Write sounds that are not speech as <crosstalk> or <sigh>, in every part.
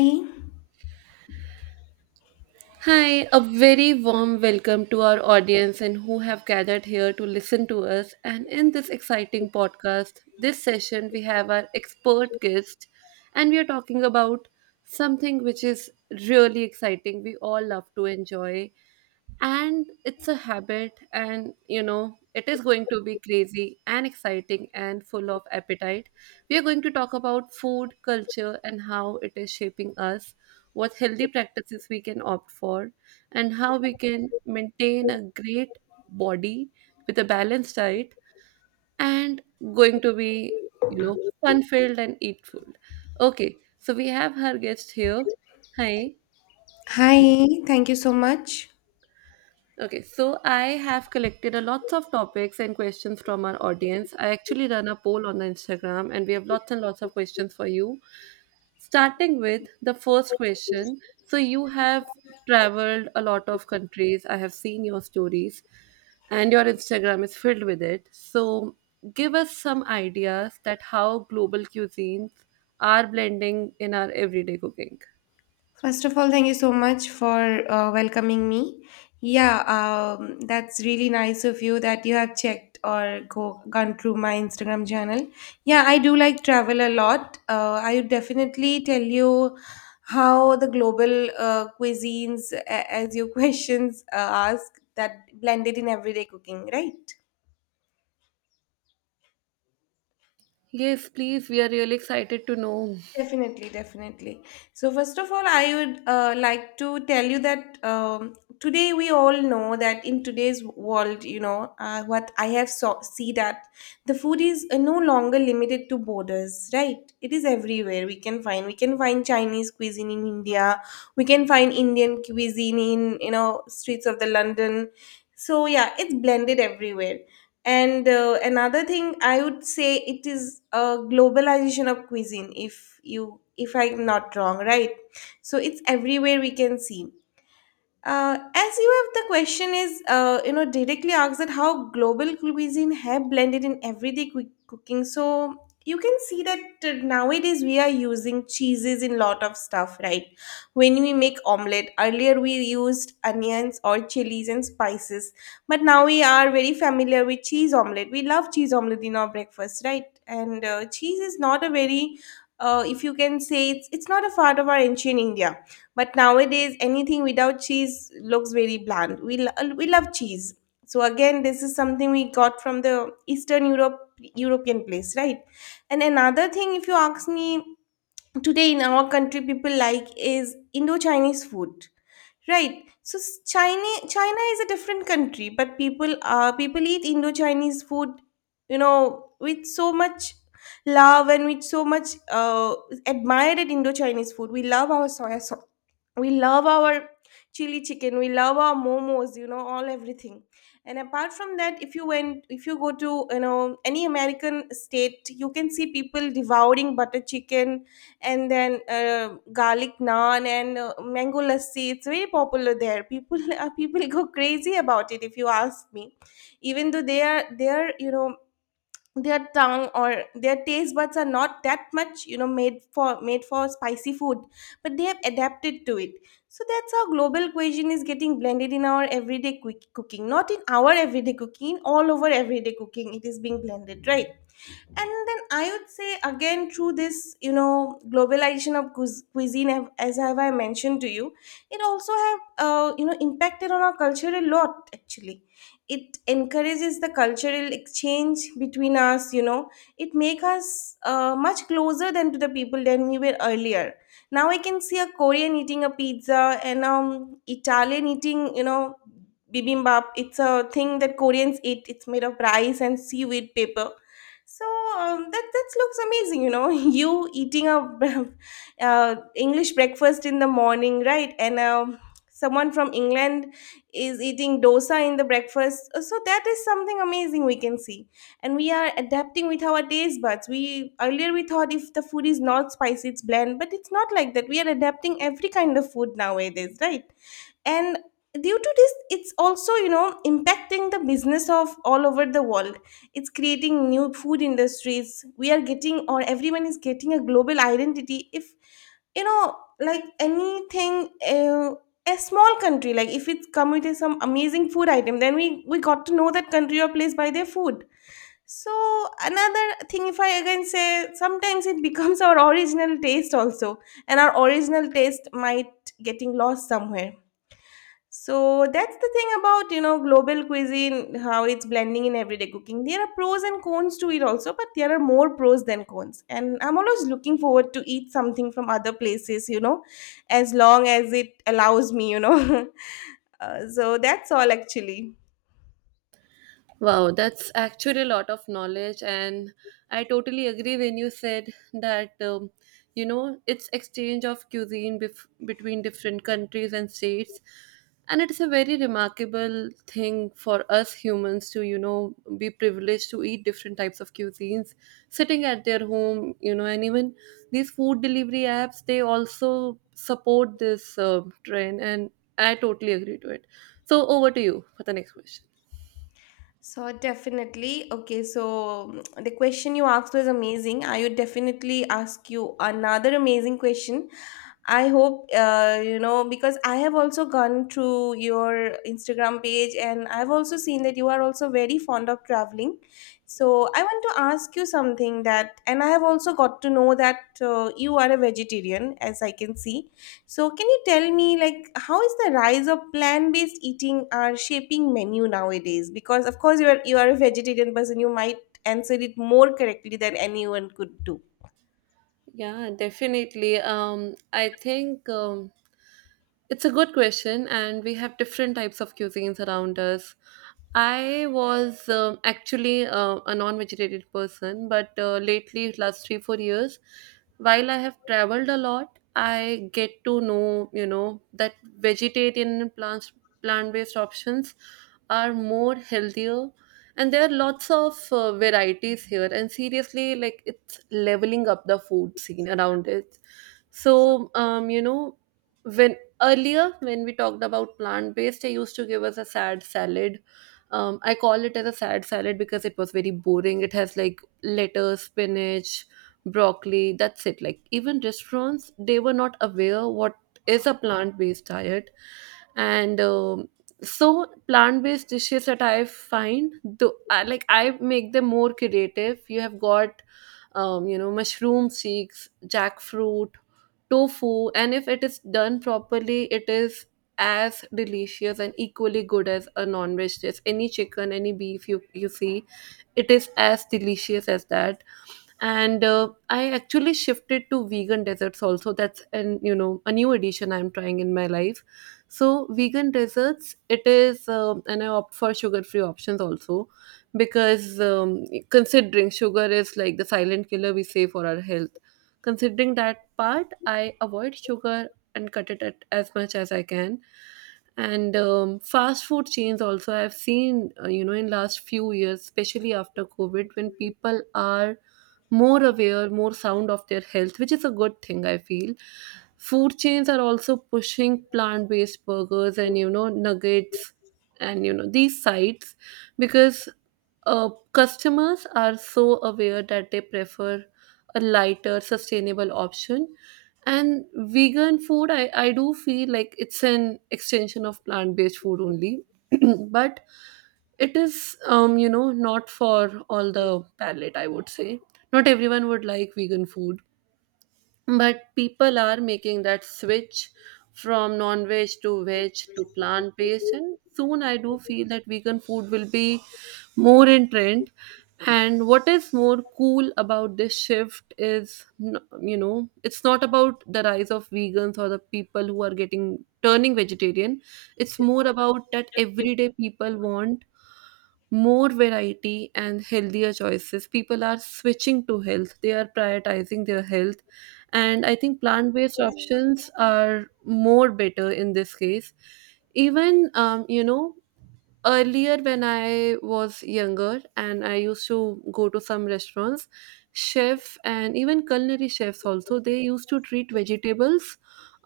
Hi, Hi, a very warm welcome to our audience and who have gathered here to listen to us. And in this exciting podcast, this session, we have our expert guest, and we are talking about something which is really exciting. We all love to enjoy and it's a habit and it is going to be crazy and exciting and full of appetite. We are going to talk about food culture and how it is shaping us, what healthy practices we can opt for and how we can maintain a great body with a balanced diet and going to be fun filled and eat filled. Okay, so we have our guest here. Hi. Hi. Thank you so much. Okay, so I have collected a lots of topics and questions from our audience. I actually run a poll on the Instagram and we have lots and lots of questions for you. Starting with the first question. So you have traveled a lot of countries. I have seen your stories and your Instagram is filled with it. So give us some ideas that how global cuisines are blending in our everyday cooking. First of all, thank you so much for welcoming me. Yeah, that's really nice of you that you have checked or go gone through my Instagram channel. Yeah, I do like travel a lot. I would definitely tell you how the global cuisines, as your <laughs> questions ask, that blended in everyday cooking, right? Yes, please. We are really excited to know. Definitely, definitely. So, first of all, I would like to tell you that today we all know that in today's world, what I have saw see that the food is no longer limited to borders, right? It is everywhere. We can find Chinese cuisine in India. We can find Indian cuisine in you know streets of the London. So yeah, it's blended everywhere, and another thing I would say, it is a globalization of cuisine, if you if I'm not wrong, right? So it's everywhere, we can see. As you have the question is directly asked, that how global cuisine have blended in everyday quick cooking. So you can see that nowadays we are using cheeses in lot of stuff, right? When we make omelette, earlier we used onions or chilies and spices, but now we are very familiar with cheese omelette, we love cheese omelette in our breakfast, right? And cheese is not a very if you can say, it's not a part of our ancient India. But nowadays, anything without cheese looks very bland. We love cheese. So again, this is something we got from the Eastern Europe European place, right? And another thing, if you ask me, today in our country, people like is Indo-Chinese food, right? China China is a different country, but people eat Indo-Chinese food, you know, with so much love and with so much admired at Indo-Chinese food. We love our soya sauce, we love our chili chicken, we love our momos, you know, all everything. And apart from that, if you go to you know any American state, you can see people devouring butter chicken and then garlic naan and mango lassi. It's very popular there, people <laughs> people go crazy about it, if you ask me. Even though they are you know, their tongue or their taste buds are not that much you know made for spicy food, but they have adapted to it. So that's how global cuisine is getting blended in our everyday quick cooking, not in our everyday cooking, all over everyday cooking it is being blended, right? And then I would say, again, through this you know globalization of cuisine as have I mentioned to you, it also have impacted on our culture a lot actually. It encourages the cultural exchange between us, you know. It make us much closer than to the people than we were earlier. Now I can see a Korean eating a pizza, and Italian eating, you know, bibimbap. It's a thing that Koreans eat, it's made of rice and seaweed paper. So, that that looks amazing, you know. <laughs> You eating a <laughs> English breakfast in the morning, right? And someone from England is eating dosa in the breakfast. So that is something amazing we can see. And we are adapting with our taste buds. We Earlier we thought if the food is not spicy, it's bland, but it's not like that. We are adapting every kind of food nowadays, right? And due to this, it's also you know impacting the business of all over the world. It's creating new food industries, we are getting, or everyone is getting, a global identity. If you know, like anything, a small country, like if it's come with some amazing food item, then we got to know that country or place by their food. So another thing, if I again say, sometimes it <laughs> becomes our original taste also, and our original taste might getting lost somewhere. So that's the thing about, you know, global cuisine, how it's blending in everyday cooking. There are pros and cons to it also, but there are more pros than cons. And I'm always looking forward to eat something from other places, as long as it allows me. <laughs> So that's all actually. Wow, that's actually a lot of knowledge, and I totally agree when you said that it's exchange of cuisine between different countries and states, and it's a very remarkable thing for us humans to be privileged to eat different types of cuisines, sitting at their home, and even these food delivery apps they also support this trend, and I totally agree to it. So over to you for the next question. So definitely, okay. So the question you asked was amazing. I would definitely ask you another amazing question. I hope because I have also gone through your Instagram page and I've also seen that you are also very fond of traveling. So I want to ask you something that, and I have also got to know that you are a vegetarian, as I can see. So can you tell me, like, how is the rise of plant-based eating are shaping menu nowadays? Because of course you are a vegetarian person, you might answer it more correctly than anyone could do. Yeah, definitely. I think it's a good question, and we have different types of cuisines around us. I was actually a non-vegetarian person, but lately, last 3-4 years, while I have traveled a lot, I get to know that vegetarian and plant-based options are more healthier, and there are lots of varieties here, and seriously like it's leveling up the food scene around it. So, you know when earlier when we talked about plant based, I used to give us a sad salad. I call it as a sad salad because it was very boring. It has like lettuce, spinach, broccoli, that's it. Like, even restaurants, they were not aware what is a plant based diet, and plant-based dishes that I find, though, like I make them more creative. You have got, mushroom seeds, jackfruit, tofu, and if it is done properly, it is as delicious and equally good as a non-veg dish. Any chicken, any beef you see, it is as delicious as that. And I actually shifted to vegan desserts also. That's an you know a new addition I'm trying in my life. So vegan desserts it is, and I opt for sugar free options also because considering sugar is like the silent killer we say for our health. Considering that part, I avoid sugar and cut it at as much as I can. And fast food chains also I've seen in last few years, especially after covid, when people are more aware, more sound of their health, which is a good thing I feel. Food chains are also pushing plant-based burgers and nuggets and these sites because customers are so aware that they prefer a lighter sustainable option. And vegan food, I do feel like it's an extension of plant based food only, <clears throat> but it is, not for all the palate, I would say. Not everyone would like vegan food. But people are making that switch from non veg to veg to plant based, and soon I do feel that vegan food will be more in trend. And what is more cool about this shift is, it's not about the rise of vegans or the people who are getting turning vegetarian. It's more about that everyday people want more variety and healthier choices. People are switching to health, they are prioritizing their health. And I think plant based options are more better in this case. Even, earlier when I was younger and I used to go to some restaurants, chef and even culinary chefs also, they used to treat vegetables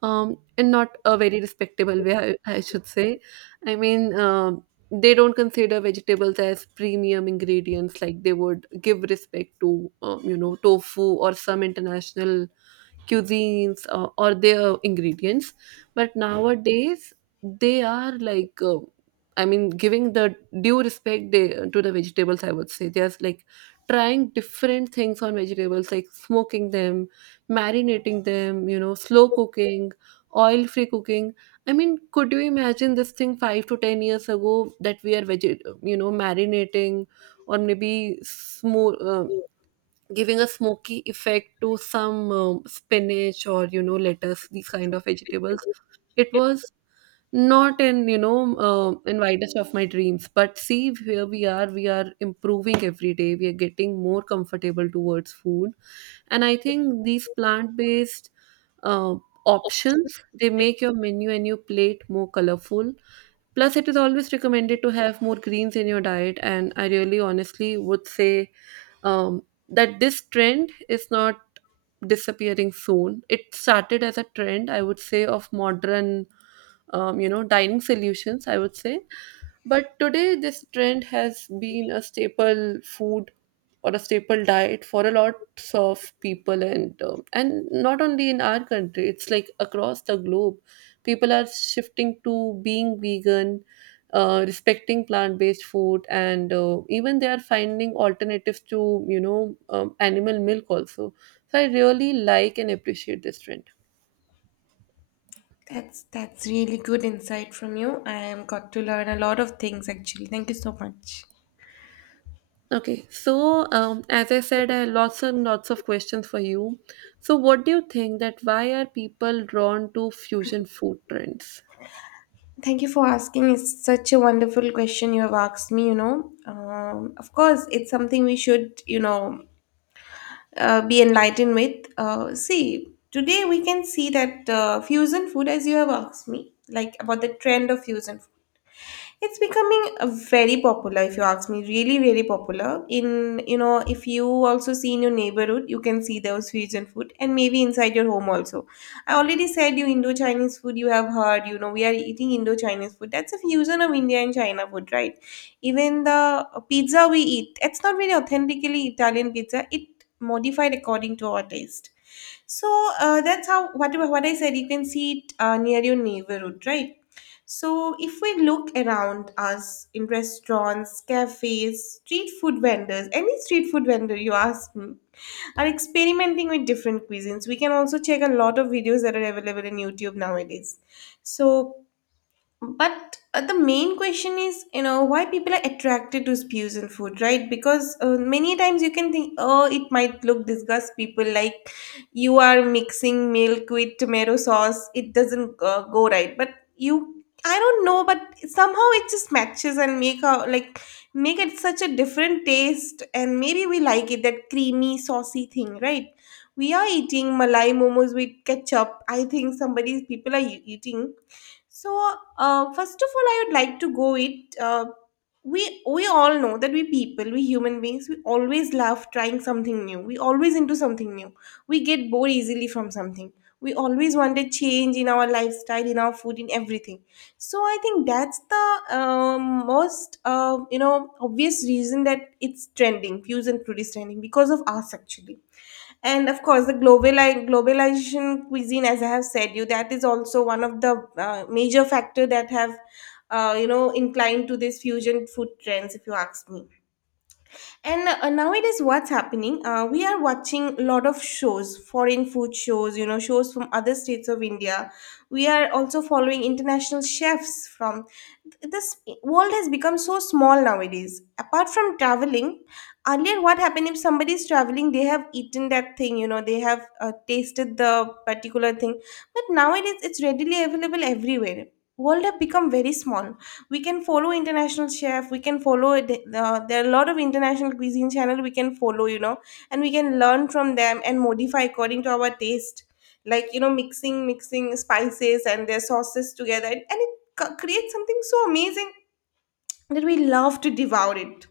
in not a very respectable way, I should say. I mean, they don't consider vegetables as premium ingredients like they would give respect to tofu or some international cuisines, or their ingredients. But nowadays they are like, I mean, giving the due respect, to the vegetables, I would say. They are like trying different things on vegetables like smoking them, marinating them, slow cooking, oil free cooking. I mean, could you imagine this thing 5 to 10 years ago, that we are marinating, or maybe giving a smoky effect to some spinach or lettuce, these kind of vegetables. It was not in in widest of my dreams. But see, here we are improving every day. We are getting more comfortable towards food. And I think these plant based uh, options, they make your menu and your plate more colorful. Plus, it is always recommended to have more greens in your diet. And I really honestly would say, um, that this trend is not disappearing soon. It started as a trend, I would say, of modern, dining solutions, I would say. But today, this trend has been a staple food or a staple diet for a lot of people, and not only in our country, it's like across the globe people are shifting to being vegan, respecting plant-based food. And even they are finding alternatives to you know animal milk also. So I really like and appreciate this trend. That's really good insight from you. I am got to learn a lot of things actually. Thank you so much. Okay, so as I said, I have lots and lots of questions for you. So what do you think, that why are people drawn to fusion food trends? Thank you for asking. It's such a wonderful question you have asked me. Of course, it's something we should you know be enlightened with. See, today we can see that fusion food, as you have asked me, like about the trend of fusion food, it's becoming very popular. If you ask me, really, really popular. In you know, if you also see in your neighborhood, you can see those fusion food, and maybe inside your home also. I already said you Indo Chinese food. You have heard, you know, we are eating Indo Chinese food. That's a fusion of India and China food, right? Even the pizza we eat, it's not very authentically Italian pizza. It modified according to our taste. So that's how what I said. You can see it near your neighborhood, right? So if we look around us in restaurants, cafes, street food vendors, any street food vendor you ask me, are experimenting with different cuisines. We can also check a lot of videos that are available in YouTube nowadays. So but the main question is, you know, why people are attracted to spews in food, right? Because many times you can think, oh, it might look disgust people, like you are mixing milk with tomato sauce, it doesn't go right, but you I don't know, but somehow it just matches and make a like make it such a different taste, and maybe we like it, that creamy saucy thing, right? We are eating malai momos with ketchup, I think somebody's people are eating. So, first of all, I would like to go it we all know that we people, we human beings, we always love trying something new, we always into something new. We get bored easily from something, we always want a change in our lifestyle, in our food, in everything. So I think that's the most obvious reason, that it's trending, fusion food is trending because of us actually. And of course the globalization cuisine, as I have said you, that is also one of the major factor that have inclined to these fusion food trends, if you ask me. And nowadays what's happening, we are watching a lot of shows, foreign food shows, you know, shows from other states of India. We are also following international chefs from this. World has become so small nowadays, apart from traveling. Earlier what happened, if somebody is traveling, they have eaten that thing, you know, they have tasted the particular thing, but nowadays it's readily available everywhere. World have become very small. We can follow international chef, we can follow it. There are a lot of international cuisine channel we can follow, you know, and we can learn from them and modify according to our taste. Like, you know, mixing spices and their sauces together, and it creates something so amazing that we love to devour it.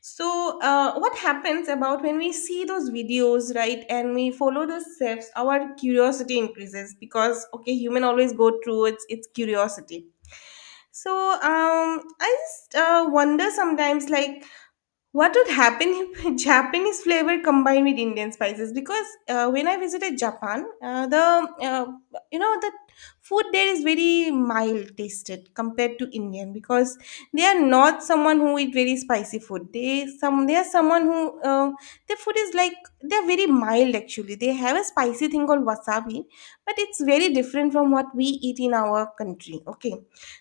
So what happens about when we see those videos, right, and we follow those steps, our curiosity increases, because okay, human always go through its curiosity. So I just wonder sometimes, like, what would happen if <laughs> Japanese flavor combined with Indian spices? Because when I visited Japan, the uh, you know the food there is very mild tasted compared to Indian, because they are not someone who eat very spicy food. They are someone who their food is like, they are very mild actually. They have a spicy thing called wasabi, but it's very different from what we eat in our country. Okay,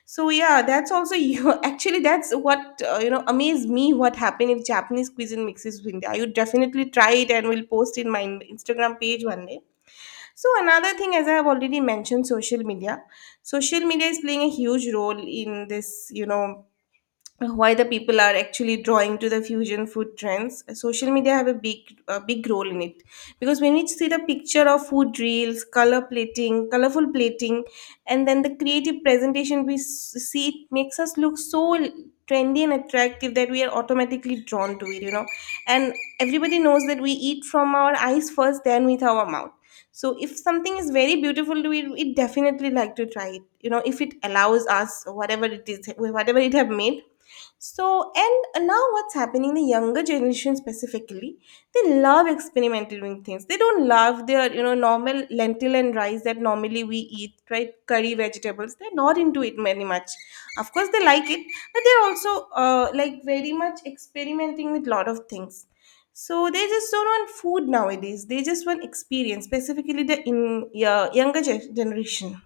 so yeah, that's also you. <laughs> Actually, that's what amazed me. What happened if Japanese cuisine mixes with India? I would definitely try it and will post in my Instagram page one day. So another thing, as I have already mentioned, social media. Social media is playing a huge role in this, why the people are actually drawing to the fusion food trends social media have a big role in it because when we see the picture of food reels color plating colorful plating and then the creative presentation we see it makes us look so trendy and attractive that we are automatically drawn to it and everybody knows that we eat from our eyes first then with our mouth so if something is very beautiful we definitely like to try it if it allows us whatever it is whatever it have made so, and now what's happening, the younger generation specifically, they love experimenting with things. They don't love their, normal lentil and rice that normally we eat, right? Curry vegetables. They're not into it very much. Of course, they like it, but they're also like very much experimenting with lot of things. So they just don't want food nowadays. They just want experience, specifically the in yeah, younger generation.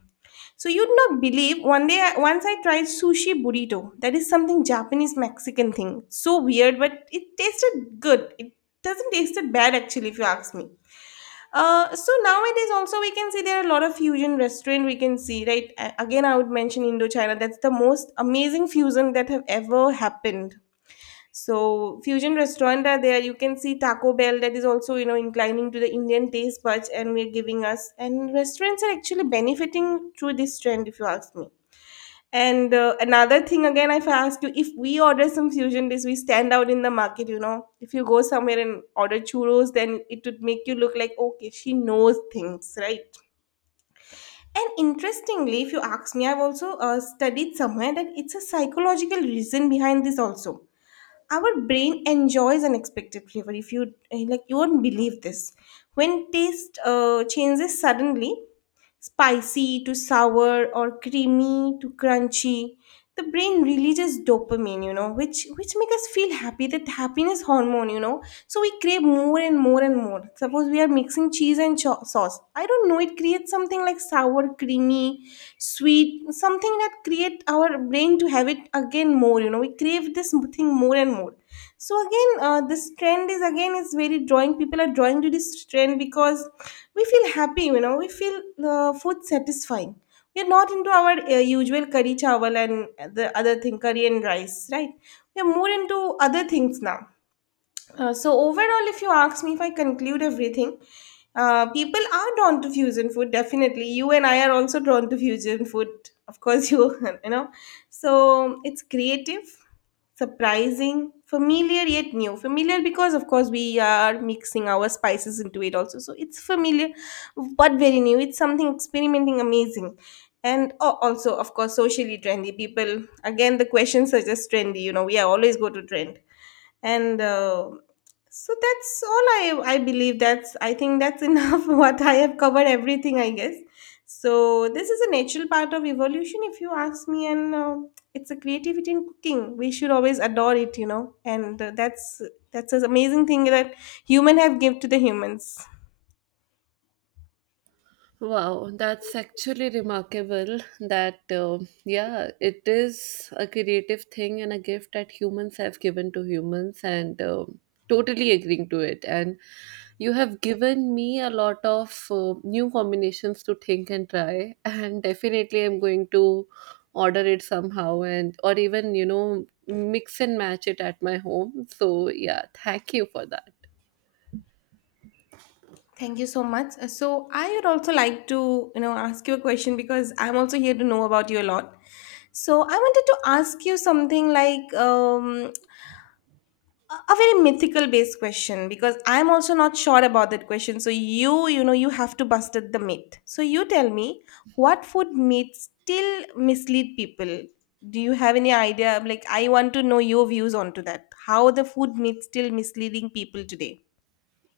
So you'd not believe one day once I tried sushi burrito. That is something Japanese Mexican thing. So weird, but it tasted good. It doesn't taste bad actually if you ask me. So nowadays also we can see there are a lot of fusion restaurant we can see right again I would mention Indochina, that's the most amazing fusion that have ever happened so fusion restaurant are there. You can see Taco Bell that is also inclining to the Indian taste buds, and we're giving us. And restaurants are actually benefiting through this trend, if you ask me. And another thing again, if I ask you, if we order some fusion dish, we stand out in the market. You know, if you go somewhere and order churros, then it would make you look like okay, she knows things, right? And interestingly, if you ask me, I've also studied somewhere that it's a psychological reason behind this also our brain enjoys unexpected flavor if you like you won't believe this when taste changes suddenly spicy to sour or creamy to crunchy the brain releases dopamine which make us feel happy that happiness hormone. So we crave more and more and more. Suppose we are mixing cheese and sauce. I don't know. It creates something like sour, creamy, sweet, something that create our brain to have it again more. We crave this thing more and more. So again, this trend is again is very drawing. People are drawing to this trend because we feel happy. We feel food satisfying. We are not into our usual curry chawal and the other thing, curry and rice, right? We are more into other things now so overall, if you ask me, if I conclude everything, people are drawn to fusion food. Definitely, you and I are also drawn to fusion food. Of course, you <laughs> you know. So it's creative, surprising, familiar yet new. Familiar because of course we are mixing our spices into it also. So it's familiar, but very new. It's something experimenting, amazing. And also, of course, socially trendy. People, again, the question suggests trendy. You know, we always go to trend and so that's all I believe that's I think that's enough <laughs> what I have covered everything I guess so this is a natural part of evolution if you ask me and it's a creativity in cooking we should always adore it and that's an amazing thing that human have give to the humans. Wow, that's actually remarkable that, yeah, it is a creative thing and a gift that humans have given to humans, and totally agreeing to it. And you have given me a lot of new combinations to think and try, <laughs> and definitely I'm going to order it somehow, and or even mix and match it at my home. So yeah, thank you for that. Thank you so much. So I would also like to, ask you a question because I'm also here to know about you a lot. So I wanted to ask you something like, a very mythical based question because I'm also not sure about that question so you know you have to busted the myth so you tell me what food myths still mislead people do you have any idea like I want to know your views onto that how the food myths still misleading people today.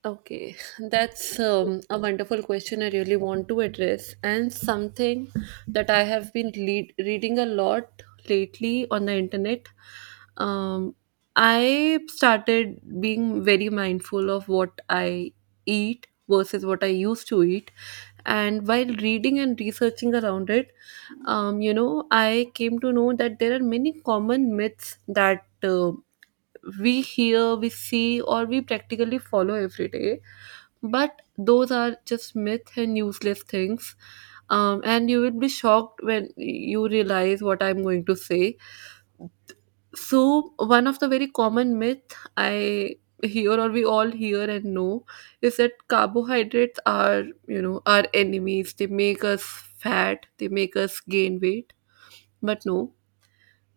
Okay, <laughs> that's a wonderful question I really want to address, and something that I have been reading a lot lately on the internet. Um, I started being very mindful of what I eat versus what I used to eat, and while reading and researching around it, I came to know that there are many common myths that we hear, we see, or we practically follow every day. But those are just myth and useless things. And you will be shocked when you realize what I'm going to say. So, one of the very common myth I hear or we all hear and know is that carbohydrates are our enemies. They make us fat, they make us gain weight. But no,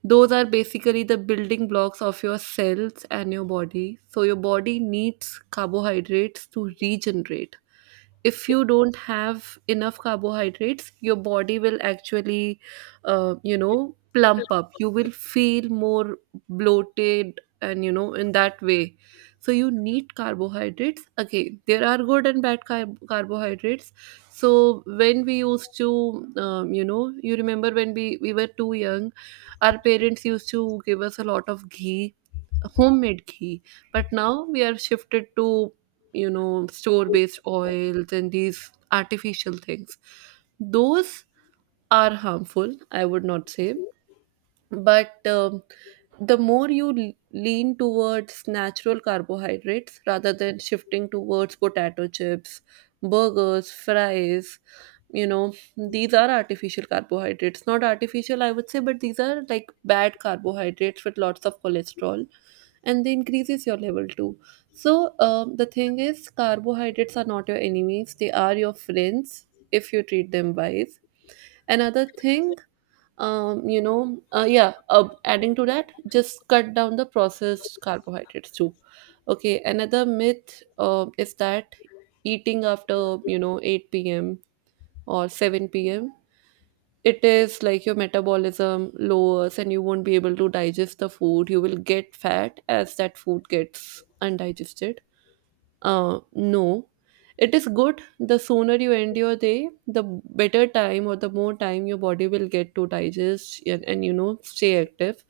those are basically the building blocks of your cells and your body. So your body needs carbohydrates to regenerate. If you don't have enough carbohydrates, your body will actually plump up. You will feel more bloated, and in that way. So you need carbohydrates. Okay, there are good and bad carbohydrates. So when we used to, you remember when we were too young, our parents used to give us a lot of ghee, homemade ghee. But now we are shifted to, store based oils and these artificial things. Those are harmful, I would not say. But the more you lean towards natural carbohydrates rather than shifting towards potato chips, burgers, fries. These are artificial carbohydrates. Not artificial, I would say, but these are like bad carbohydrates with lots of cholesterol, and they increases your level too. So the thing is carbohydrates are not your enemies, they are your friends if you treat them wise. Another thing, yeah, adding to that, just cut down the processed carbohydrates too. Okay, another myth is that eating after 8 p.m. or 7 p.m., it is like your metabolism lowers and you won't be able to digest the food. You will get fat as that food gets undigested. No. It is good. The sooner you end your day, the better time or the more time your body will get to digest and, stay active.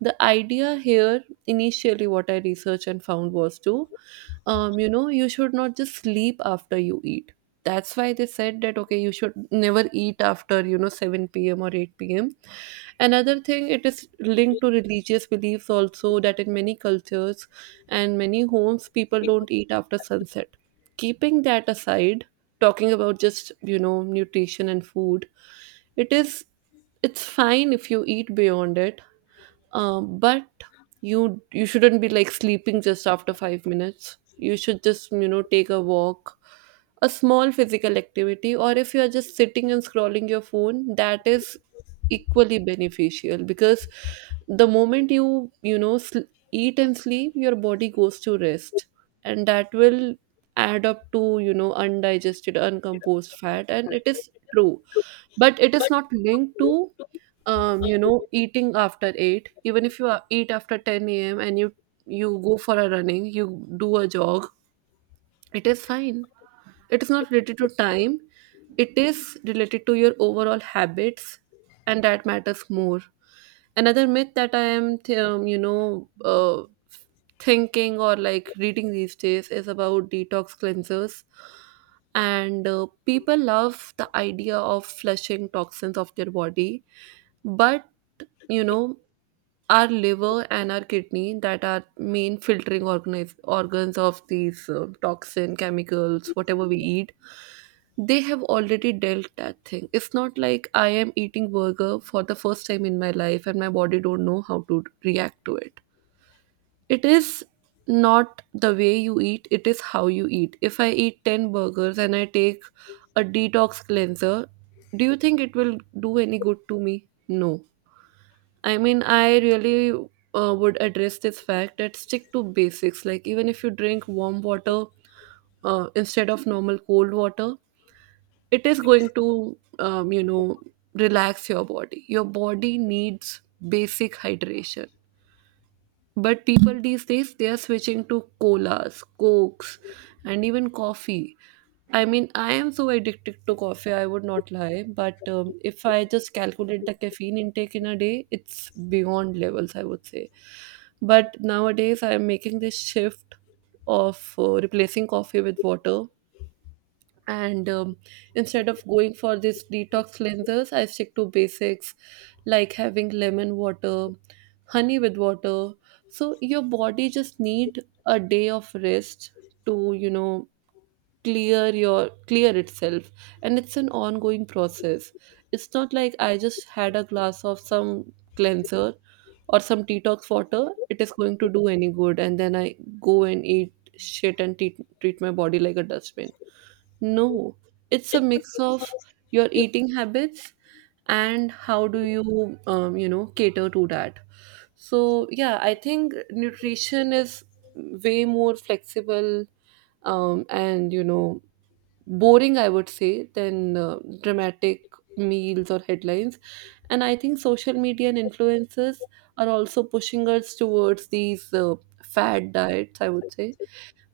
The idea here initially, what I researched and found was you should not just sleep after you eat. That's why they said that okay, you should never eat after 7 p.m. or 8 p.m. Another thing, it is linked to religious beliefs also, that in many cultures and many homes people don't eat after sunset. Keeping that aside, talking about just, nutrition and food, it is it's fine if you eat beyond it, but you shouldn't be like sleeping just after 5 minutes. You should just, take a walk, a small physical activity, or if you are just sitting and scrolling your phone, that is equally beneficial, because the moment you eat and sleep, your body goes to rest and that will add up to undigested uncomposed fat. And it is true, but it is not linked to eating after 8. Even if you eat after 10 a.m. and you go for a running, you do a jog, it is fine. It is not related to time, it is related to your overall habits, and that matters more. Another myth that I am thinking or like reading these days is about detox cleansers. And people love the idea of flushing toxins off their body. But you know our liver and our kidney, that are main filtering organs of these toxin chemicals whatever we eat, they have already dealt that thing. It's not like I am eating burger for the first time in my life and my body don't know how to react to it. It is not the way you eat, it is how you eat. If I eat 10 burgers and I take a detox cleanser, do you think it will do any good to me? No. I mean, I really would address this fact that stick to basics. Like, even if you drink warm water instead of normal cold water, it is going to, relax your body. Your body needs basic hydration. But people these days, they are switching to colas, cokes, and even coffee. I mean, I am so addicted to coffee, I would not lie. But if I just calculate the caffeine intake in a day, it's beyond levels, I would say. But nowadays, I am making this shift of replacing coffee with water. And instead of going for these detox cleansers, I stick to basics like having lemon water, honey with water. So your body just need a day of rest to, clear itself, and it's an ongoing process. It's not like I just had a glass of some cleanser or some detox water, it is going to do any good, and then I go and eat shit and treat my body like a dustbin. No. It's a mix of your eating habits and how do you you know cater to that. So yeah, I think nutrition is way more flexible, and boring, I would say, than dramatic meals or headlines. And I think social media and influencers are also pushing us towards these fad diets, I would say.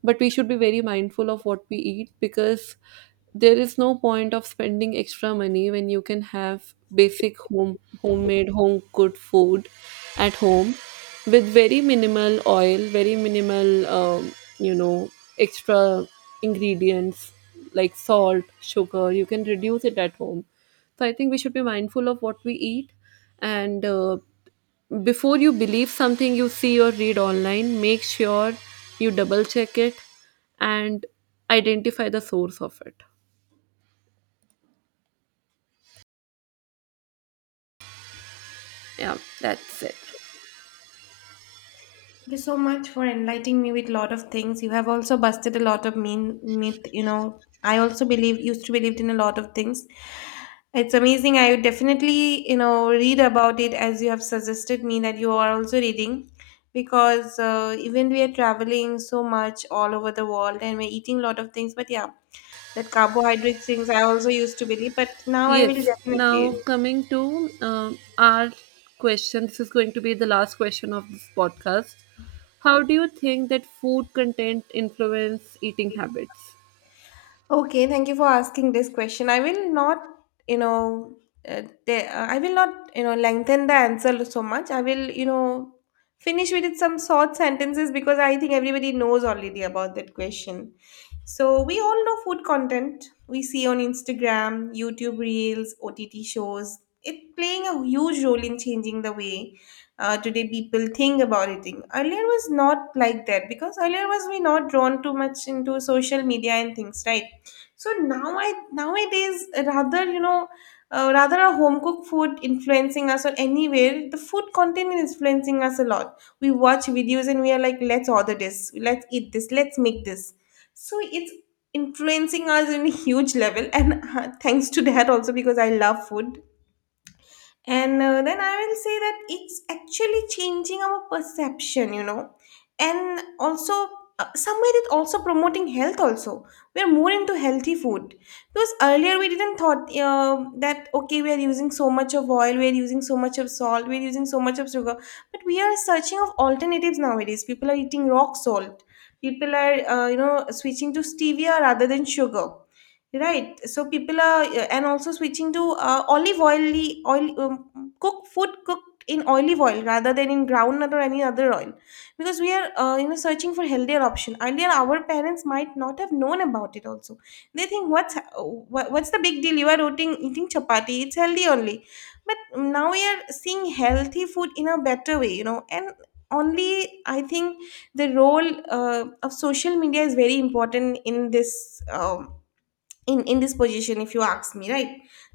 But we should be very mindful of what we eat, because there is no point of spending extra money when you can have basic homemade home good food at home with very minimal oil, very minimal, you know extra ingredients like salt, sugar, you can reduce it at home. So I think we should be mindful of what we eat, and before you believe something you see or read online, make sure you double check it and identify the source of it. Yeah, that's it. Thank you so much for enlightening me with a lot of things. You have also busted a lot of mean myth. You know, I also believe used to believed in a lot of things. It's amazing. I would definitely read about it as you have suggested me that you are also reading, because even we are traveling so much all over the world and we're eating a lot of things. But yeah, that carbohydrate things I also used to believe, but now I will Yes. definitely Now coming to our question. This is going to be the last question of this podcast. How do you think that food content influence eating habits? Okay, thank you for asking this question. I will not, you know, I will not, lengthen the answer so much. I will, finish with it some short sentences because I think everybody knows already about that question. So we all know food content we see on Instagram, YouTube Reels, OTT shows. It playing a huge role in changing the way today people think about eating. Earlier was not like that because earlier was we not drawn too much into social media and things, right? So now I nowadays rather rather a home cooked food influencing us or anywhere the food content is influencing us a lot we watch videos and we are like let's order this let's eat this let's make this so it's influencing us in a huge level and <laughs> thanks to that also because I love food and then I will say that it's actually changing our perception, and also somewhere it also promoting health. Also, we are more into healthy food because earlier we didn't thought that okay, we are using so much of oil, we are using so much of salt, we are using so much of sugar, but we are searching of alternatives nowadays. People are eating rock salt. People are switching to stevia rather than sugar. Right. So people are and also switching to olive oily oil cook food cooked in olive oil rather than in groundnut or any other oil because we are searching for healthier option. Earlier, our parents might not have known about it. Also, they think what's the big deal? You are eating chapati. It's healthy only. But now we are seeing healthy food in a better way. You know. And. Only I think the role of social media is very important in this in this position if you ask me right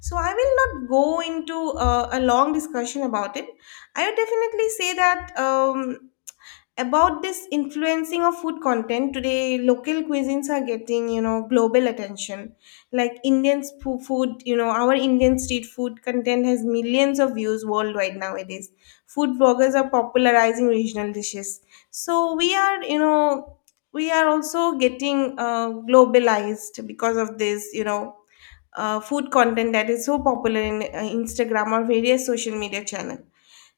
so I will not go into a long discussion about it I would definitely say that about this influencing of food content today local cuisines are getting global attention like indian food you know our indian street food content has millions of views worldwide nowadays food bloggers are popularizing regional dishes so we are we are also getting globalized because of this food content that is so popular in instagram or various social media channel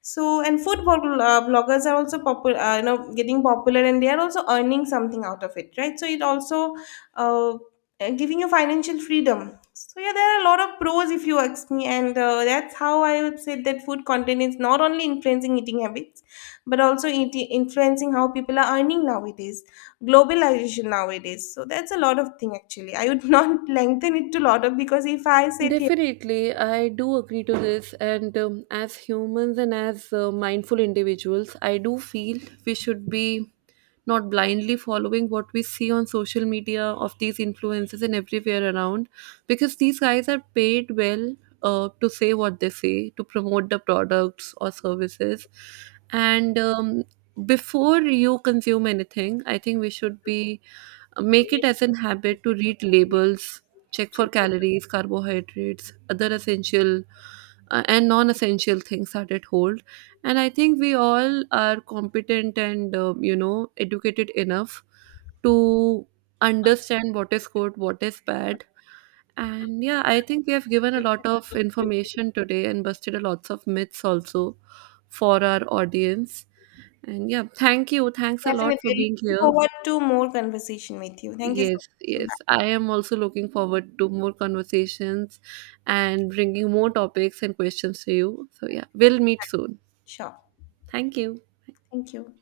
so, and food vloggers are also popular, getting popular, and they are also earning something out of it, right? So it also uh, giving you financial freedom. So yeah, there are a lot of pros if you ask me, and that's how I would say that food content is not only influencing eating habits, but also eating, influencing how people are earning nowadays, globalization nowadays. So that's a lot of thing actually. I would <laughs> not lengthen it to lot of because if I sit here Definitely, I do agree to this. And as humans and as mindful individuals, I do feel we should be not blindly following what we see on social media, of these influencers and everywhere around, because these guys are paid well to say what they say, to promote the products or services. And before you consume anything, I think we should be, make it as an habit to read labels, check for calories, carbohydrates, other essential and non essential things that it hold. And I think we all are competent and, educated enough to understand what is good, what is bad. And yeah, I think we have given a lot of information today and busted a lots of myths also for our audience. And yeah, thank you. Thanks a lot for Definitely. being Looking here. forward to more conversation with you. Thank you so Yes, much. yes. Bye. I am also looking forward to more conversations and bringing more topics and questions to you. So, yeah, we'll meet soon. Sure. Thank you. Thank you.